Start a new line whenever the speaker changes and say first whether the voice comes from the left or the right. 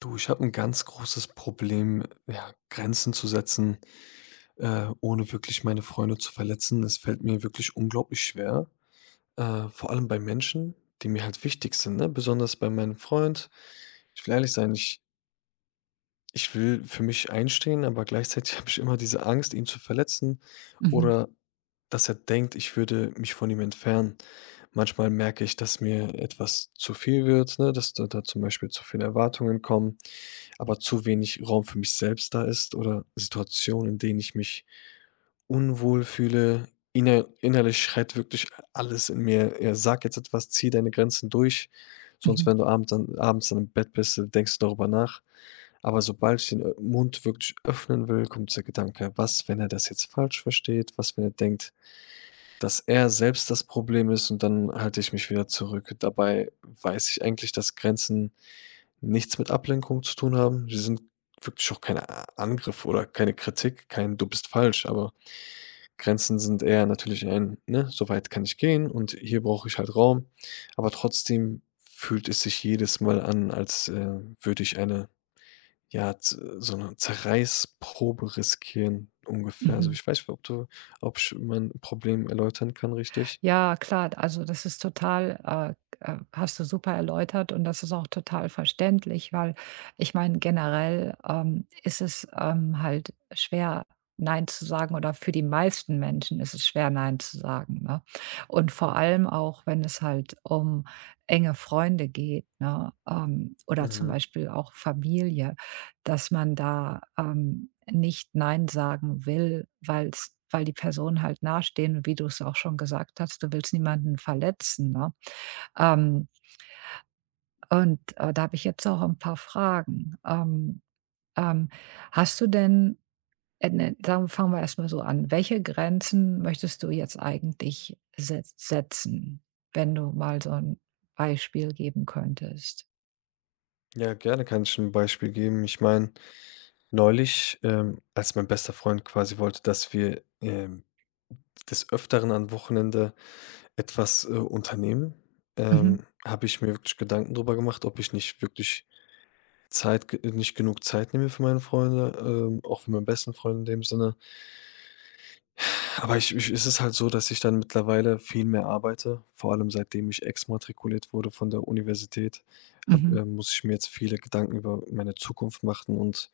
left: Du, ich habe ein ganz großes Problem, ja, Grenzen zu setzen, ohne wirklich meine Freunde zu verletzen. Es fällt mir wirklich unglaublich schwer, vor allem bei Menschen, die mir halt wichtig sind, ne? Besonders bei meinem Freund. Ich will ehrlich sein, ich will für mich einstehen, aber gleichzeitig habe ich immer diese Angst, ihn zu verletzen
right: Mhm,
left: oder dass er denkt, ich würde mich von ihm entfernen. Manchmal merke ich, dass mir etwas zu viel wird, ne, dass da zum Beispiel zu viele Erwartungen kommen, aber zu wenig Raum für mich selbst da ist oder Situationen, in denen ich mich unwohl fühle. Innerlich schreit wirklich alles in mir: „Ja, sag jetzt etwas, zieh deine Grenzen durch, sonst
right: mhm,
left: wenn du abends dann im Bett bist, denkst du darüber nach." Aber sobald ich den Mund wirklich öffnen will, kommt der Gedanke: „Was, wenn er das jetzt falsch versteht? Was, wenn er denkt, dass er selbst das Problem ist." Und dann halte ich mich wieder zurück. Dabei weiß ich eigentlich, dass Grenzen nichts mit Ablenkung zu tun haben. Sie sind wirklich auch kein A Angriff oder keine Kritik, kein „Du bist falsch", aber Grenzen sind eher natürlich ein, ne: „So weit kann ich gehen und hier brauche ich halt Raum." Aber trotzdem fühlt es sich jedes Mal an, als würde ich eine ja, z so eine Zerreißprobe riskieren ungefähr. Also,
right: mhm.
left: ich weiß nicht, ob du ob ich mein Problem erläutern kann, richtig?
right: Ja, klar, also das ist total, hast du super erläutert und das ist auch total verständlich, weil ich meine, generell ist es halt schwer, Nein zu sagen oder für die meisten Menschen ist es schwer, Nein zu sagen. Ne? Und vor allem auch, wenn es halt um enge Freunde geht, ne? Oder zum
left: Mhm.
right: Beispiel auch Familie. Dass man da, nicht nein sagen will, weil die Personen halt nahestehen und wie du es auch schon gesagt hast, du willst niemanden verletzen, ne? Ähm, und, da habe ich jetzt auch ein paar Fragen. Ähm, Hast du denn ne, fangen wir erst mal so an. Welche Grenzen möchtest du jetzt eigentlich setzen, wenn du mal so ein Beispiel geben könntest?
left: Ja, gerne kann ich ein Beispiel geben. Ich meine, neulich, als mein bester Freund quasi wollte, dass wir, des Öfteren an Wochenende etwas unternehmen,
right: Mhm,
left: habe ich mir wirklich Gedanken drüber gemacht, ob ich nicht wirklich Zeit ge nicht genug Zeit nehme für meine Freunde, auch für meinen besten Freund in dem Sinne. Aber ich ich es ist halt so, dass ich dann mittlerweile viel mehr arbeite. Vor allem seitdem ich exmatrikuliert wurde von der Universität, habe
right: mhm,
left: muss ich mir jetzt viele Gedanken über meine Zukunft machen und,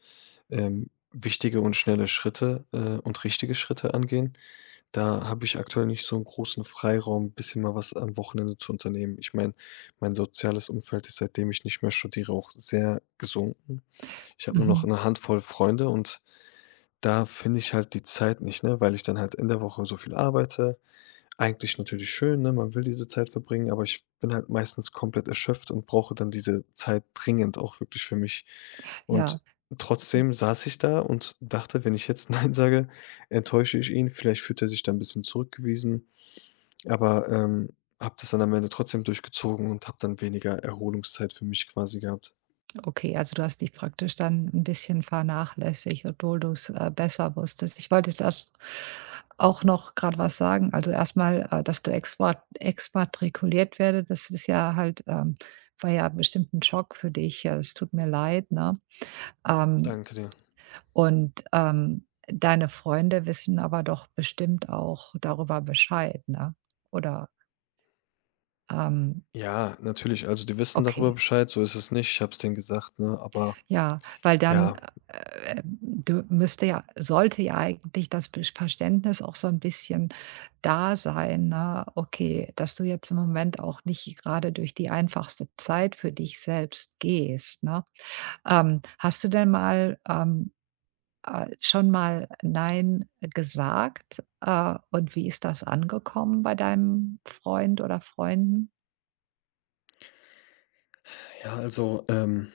left: ähm, wichtige und schnelle Schritte und richtige Schritte angehen. Da habe ich aktuell nicht so einen großen Freiraum, ein bisschen mal was am Wochenende zu unternehmen. Ich meine, mein soziales Umfeld ist, seitdem ich nicht mehr studiere, auch sehr gesunken. Ich habe nur noch
right: mhm.
left: eine Handvoll Freunde und da finde ich halt die Zeit nicht, ne, weil ich dann halt in der Woche so viel arbeite. Eigentlich natürlich schön, ne, man will diese Zeit verbringen, aber ich bin halt meistens komplett erschöpft und brauche dann diese Zeit dringend auch wirklich für mich.
right: Ja.
left: Und trotzdem saß ich da und dachte, wenn ich jetzt „nein" sage, enttäusche ich ihn. Vielleicht fühlt er sich da ein bisschen zurückgewiesen, aber, habe das dann am Ende trotzdem durchgezogen und habe dann weniger Erholungszeit für mich quasi gehabt.
right: Okay, also du hast dich praktisch dann ein bisschen vernachlässigt, obwohl du's, besser wusstest. Ich wollte jetzt erst auch noch gerade was sagen. Also erstmal, dass du exmatrikuliert werde, das ist ja halt, war ja bestimmt ein Schock für dich. Ja, es tut mir leid, ne? Ähm,
left: Danke dir.
right: und, deine Freunde wissen aber doch bestimmt auch darüber Bescheid, ne? Oder, ähm
left: Ja, natürlich. Also, die wissen darüber
right: okay.
left: Bescheid, so ist es nicht. Ich habe es denen gesagt, ne? Aber
right: Ja, weil dann,
left: ja,
right: dü müsste ja sollte ja eigentlich das Bes Verständnis auch so ein bisschen da sein, ne? Okay, dass du jetzt im Moment auch nicht gerade durch die einfachste Zeit für dich selbst gehst, ne? Hast du denn mal, schon mal „Nein" gesagt? Und wie ist das angekommen bei deinem Freund oder Freunden?
left: ja, also,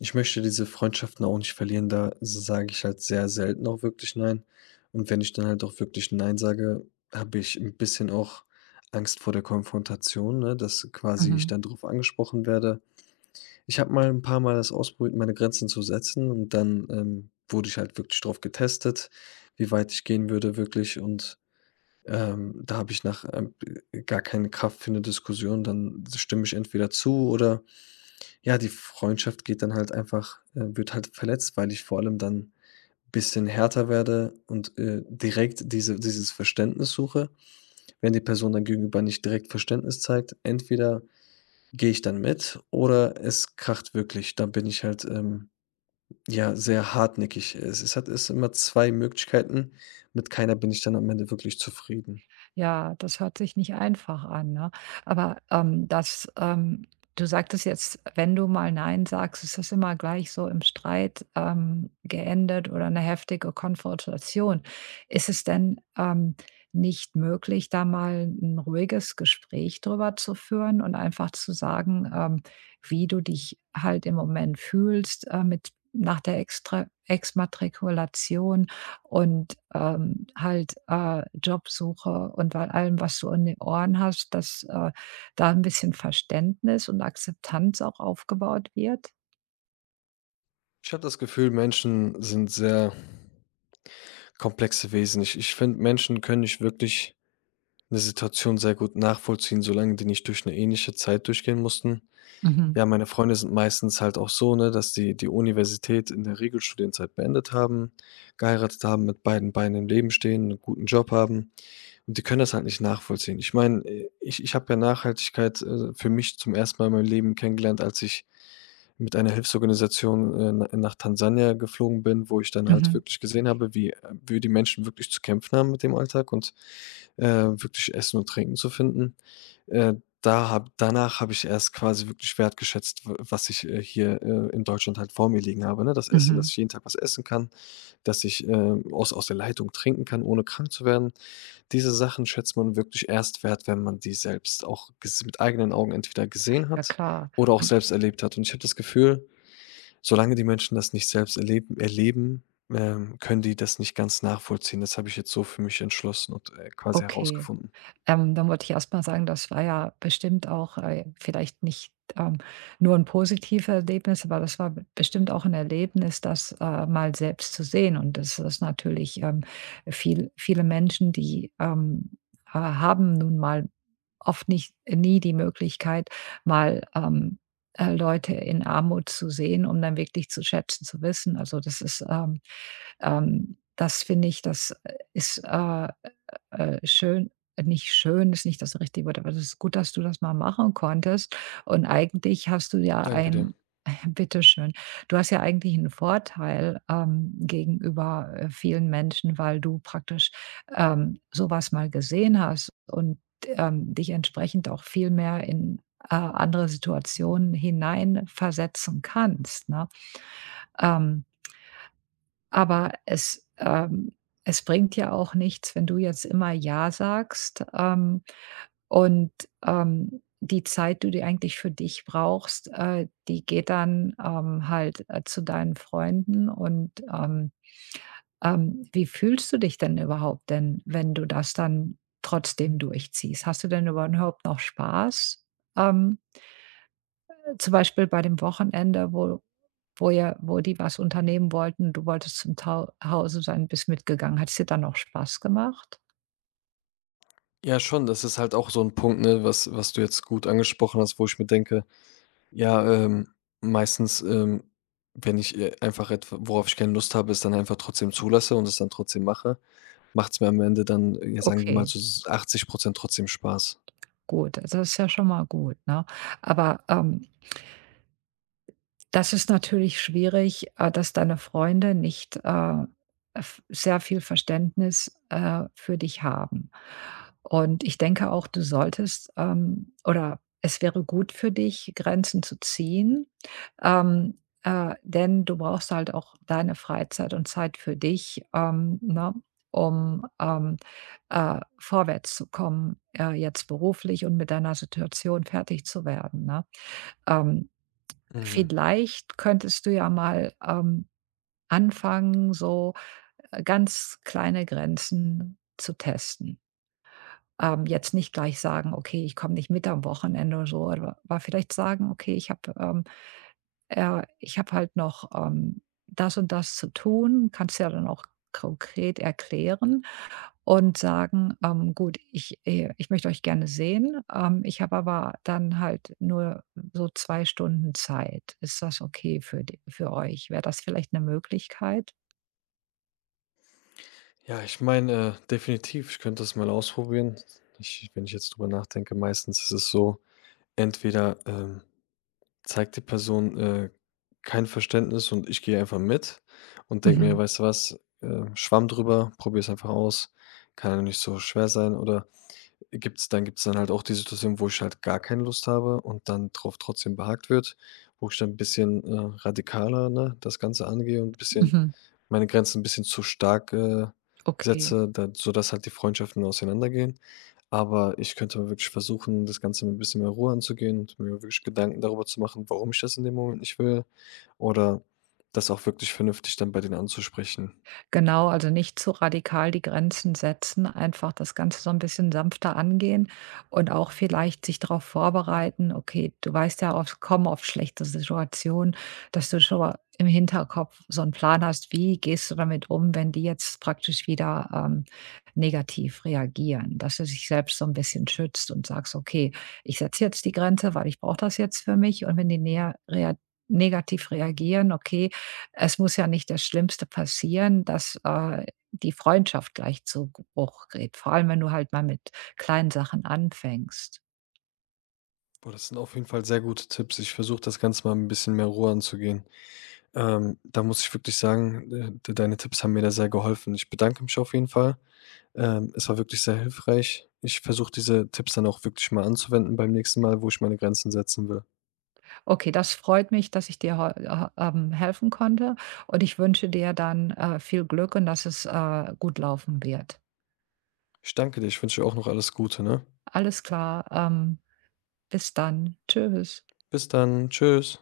left: ich möchte diese Freundschaften auch nicht verlieren. Da sage ich halt sehr selten auch wirklich nein. Und wenn ich dann halt auch wirklich nein sage, habe ich ein bisschen auch Angst vor der Konfrontation, ne, dass quasi ich
right: Mhm.
left: dann darauf angesprochen werde. Ich habe mal ein paar Mal das ausprobiert, meine Grenzen zu setzen und dann, wurde ich halt wirklich drauf getestet, wie weit ich gehen würde wirklich. Und da habe ich nach gar keine Kraft für eine Diskussion, dann stimme ich entweder zu oder ja, die Freundschaft geht dann halt einfach, wird halt verletzt, weil ich vor allem dann bisschen härter werde und direkt dieses Verständnis suche. Wenn die Person dann gegenüber nicht direkt Verständnis zeigt, entweder gehe ich dann mit oder es kracht wirklich. Dann bin ich halt, ja, sehr hartnäckig. Es sind immer 2 Möglichkeiten. Mit keiner bin ich dann am Ende wirklich zufrieden.
right: Ja, das hört sich nicht einfach an, ne? Aber, das, du sagtest jetzt, wenn du mal „Nein" sagst, ist das immer gleich so im Streit, geendet oder eine heftige Konfrontation. Ist es denn, nicht möglich, da mal ein ruhiges Gespräch drüber zu führen und einfach zu sagen, wie du dich halt im Moment fühlst, mit nach der Extra Exmatrikulation, und, halt, Jobsuche und bei allem, was du in den Ohren hast, dass, da ein bisschen Verständnis und Akzeptanz auch aufgebaut wird?
left: Ich habe das Gefühl, Menschen sind sehr komplexe Wesen. Ich finde, Menschen können nicht wirklich eine Situation sehr gut nachvollziehen, solange die nicht durch eine ähnliche Zeit durchgehen mussten.
right: Mhm,
left: Ja, meine Freunde sind meistens halt auch so, ne, dass die die Universität in der Regelstudienzeit beendet haben, geheiratet haben, mit beiden Beinen im Leben stehen, einen guten Job haben und die können das halt nicht nachvollziehen. Ich meine, ich habe ja Nachhaltigkeit, für mich zum ersten Mal in meinem Leben kennengelernt, als ich mit einer Hilfsorganisation, nach Tansania geflogen bin, wo ich dann halt
right: mhm,
left: wirklich gesehen habe, wie die Menschen wirklich zu kämpfen haben mit dem Alltag und, wirklich Essen und Trinken zu finden. Äh, da habe Danach habe ich erst quasi wirklich wertgeschätzt, w was ich, hier, in Deutschland halt vor mir liegen habe, ne? Das Essen,
right: mhm.
left: dass ich jeden Tag was essen kann, dass ich, aus der Leitung trinken kann, ohne krank zu werden. Diese Sachen schätzt man wirklich erst wert, wenn man die selbst auch ges mit eigenen Augen entweder gesehen
right: Ja
left: hat
right: klar,
left: oder auch selbst erlebt hat. Und ich habe das Gefühl, solange die Menschen das nicht selbst erleben, können die das nicht ganz nachvollziehen. Das habe ich jetzt so für mich entschlossen und, quasi
right: okay.
left: herausgefunden.
right: Dann wollte ich erst mal sagen, das war ja bestimmt auch, vielleicht nicht, ähm, nur ein positives Erlebnis, aber das war b bestimmt auch ein Erlebnis, das, mal selbst zu sehen. Und das ist natürlich, viele Menschen, die, haben nun mal oft nicht nie die Möglichkeit, mal, Leute in Armut zu sehen, um dann wirklich zu schätzen zu wissen. Also, das ist, das finde ich, das ist, schön nicht schön ist nicht das richtige Wort, aber es ist gut, dass du das mal machen konntest. Und eigentlich hast du ja
left: Danke dir.
right: ein bitteschön. Du hast ja eigentlich einen Vorteil, gegenüber, vielen Menschen, weil du praktisch, so mal gesehen hast und, dich entsprechend auch viel mehr in, andere Situationen hineinversetzen kannst, ne? Ähm aber es, es bringt ja auch nichts, wenn du jetzt immer „ja" sagst, und, die Zeit, die du eigentlich für dich brauchst, die geht dann, halt, zu deinen Freunden und, wie fühlst du dich denn überhaupt denn, wenn du das dann trotzdem durchziehst? Hast du denn überhaupt noch Spaß? Ähm, Zum Beispiel bei dem Wochenende, wo die was unternehmen wollten. Du wolltest zum Tau Hause sein, bist mitgegangen. Hat es dir dann auch Spaß gemacht?
left: Ja schon, das ist halt auch so ein Punkt, ne, was du jetzt gut angesprochen hast, wo ich mir denke: Ja, meistens, wenn ich, einfach etwa worauf ich keine Lust habe, es dann einfach trotzdem zulasse und es dann trotzdem mache, macht's mir am Ende dann, ja, sagen wir mal,
right: Okay,
left: zu so 80% trotzdem Spaß.
right: gut. Also, das ist ja schon mal gut, ne? Aber, das ist natürlich schwierig, dass deine Freunde nicht, f sehr viel Verständnis, für dich haben. Und ich denke auch, du solltest, oder es wäre gut für dich, Grenzen zu ziehen, denn du brauchst halt auch deine Freizeit und Zeit für dich, ne, um, vorwärts zu kommen, jetzt beruflich und mit deiner Situation fertig zu werden, ne? Ähm,
left: Mhm.
right: Vielleicht könntest du ja mal, anfangen, so, ganz kleine Grenzen zu testen. Jetzt nicht gleich sagen: „Okay, ich komme nicht mit am Wochenende" oder so, aber vielleicht sagen: „Okay, ich habe halt noch, das und das zu tun." Kannst ja dann auch konkret erklären und sagen: gut, ich ich möchte euch gerne sehen, ich habe aber dann halt nur so 2 Stunden Zeit. Ist das okay für euch?" Wäre das vielleicht eine Möglichkeit?
left: Ja, ich meine, definitiv, ich könnte das mal ausprobieren. Ich Wenn ich jetzt drüber nachdenke, meistens ist es so, entweder, zeigt die Person, kein Verständnis und ich gehe einfach mit und denke mir:
right: Mhm,
left: „Weißt du was, Schwamm drüber, probier's einfach aus, kann ja nicht so schwer sein." Oder gibt's dann halt auch die Situation, wo ich halt gar keine Lust habe und dann drauf trotzdem behagt wird, wo ich dann ein bisschen, radikaler, ne, das Ganze angehe und ein bisschen
right: mhm,
left: meine Grenzen ein bisschen zu stark,
right: okay.
left: setze, da sodass halt die Freundschaften auseinandergehen. Aber ich könnte mal wirklich versuchen, das Ganze mit ein bisschen mehr Ruhe anzugehen und mir wirklich Gedanken darüber zu machen, warum ich das in dem Moment nicht will oder das auch wirklich vernünftig dann bei denen anzusprechen.
right: Genau, also nicht zu radikal die Grenzen setzen, einfach das Ganze so ein bisschen sanfter angehen und auch vielleicht sich darauf vorbereiten: „Okay, du weißt ja, oft schlechte Situationen", dass du schon mal im Hinterkopf so einen Plan hast, wie gehst du damit um, wenn die jetzt praktisch wieder, negativ reagieren, dass du dich selbst so ein bisschen schützt und sagst: „Okay, ich setze jetzt die Grenze, weil ich brauche das jetzt für mich und wenn die näher rea negativ reagieren, okay, es muss ja nicht das Schlimmste passieren, dass, die Freundschaft gleich zu Bruch geht, vor allem, wenn du halt mal mit kleinen Sachen anfängst.
left: Boah, das sind auf jeden Fall sehr gute Tipps. Ich versuche das Ganze mal mit 'n bisschen mehr Ruhe anzugehen. Da muss ich wirklich sagen, de deine Tipps haben mir da sehr geholfen. Ich bedanke mich auf jeden Fall. Es war wirklich sehr hilfreich. Ich versuche, diese Tipps dann auch wirklich mal anzuwenden beim nächsten Mal, wo ich meine Grenzen setzen will.
right: Okay, das freut mich, dass ich dir heu helfen konnte und ich wünsche dir dann, viel Glück und dass es, gut laufen wird.
left: Ich danke dir. Ich wünsche dir auch noch alles Gute, ne?
right: Alles klar, bis dann. Tschüss.
left: Bis dann. Tschüss.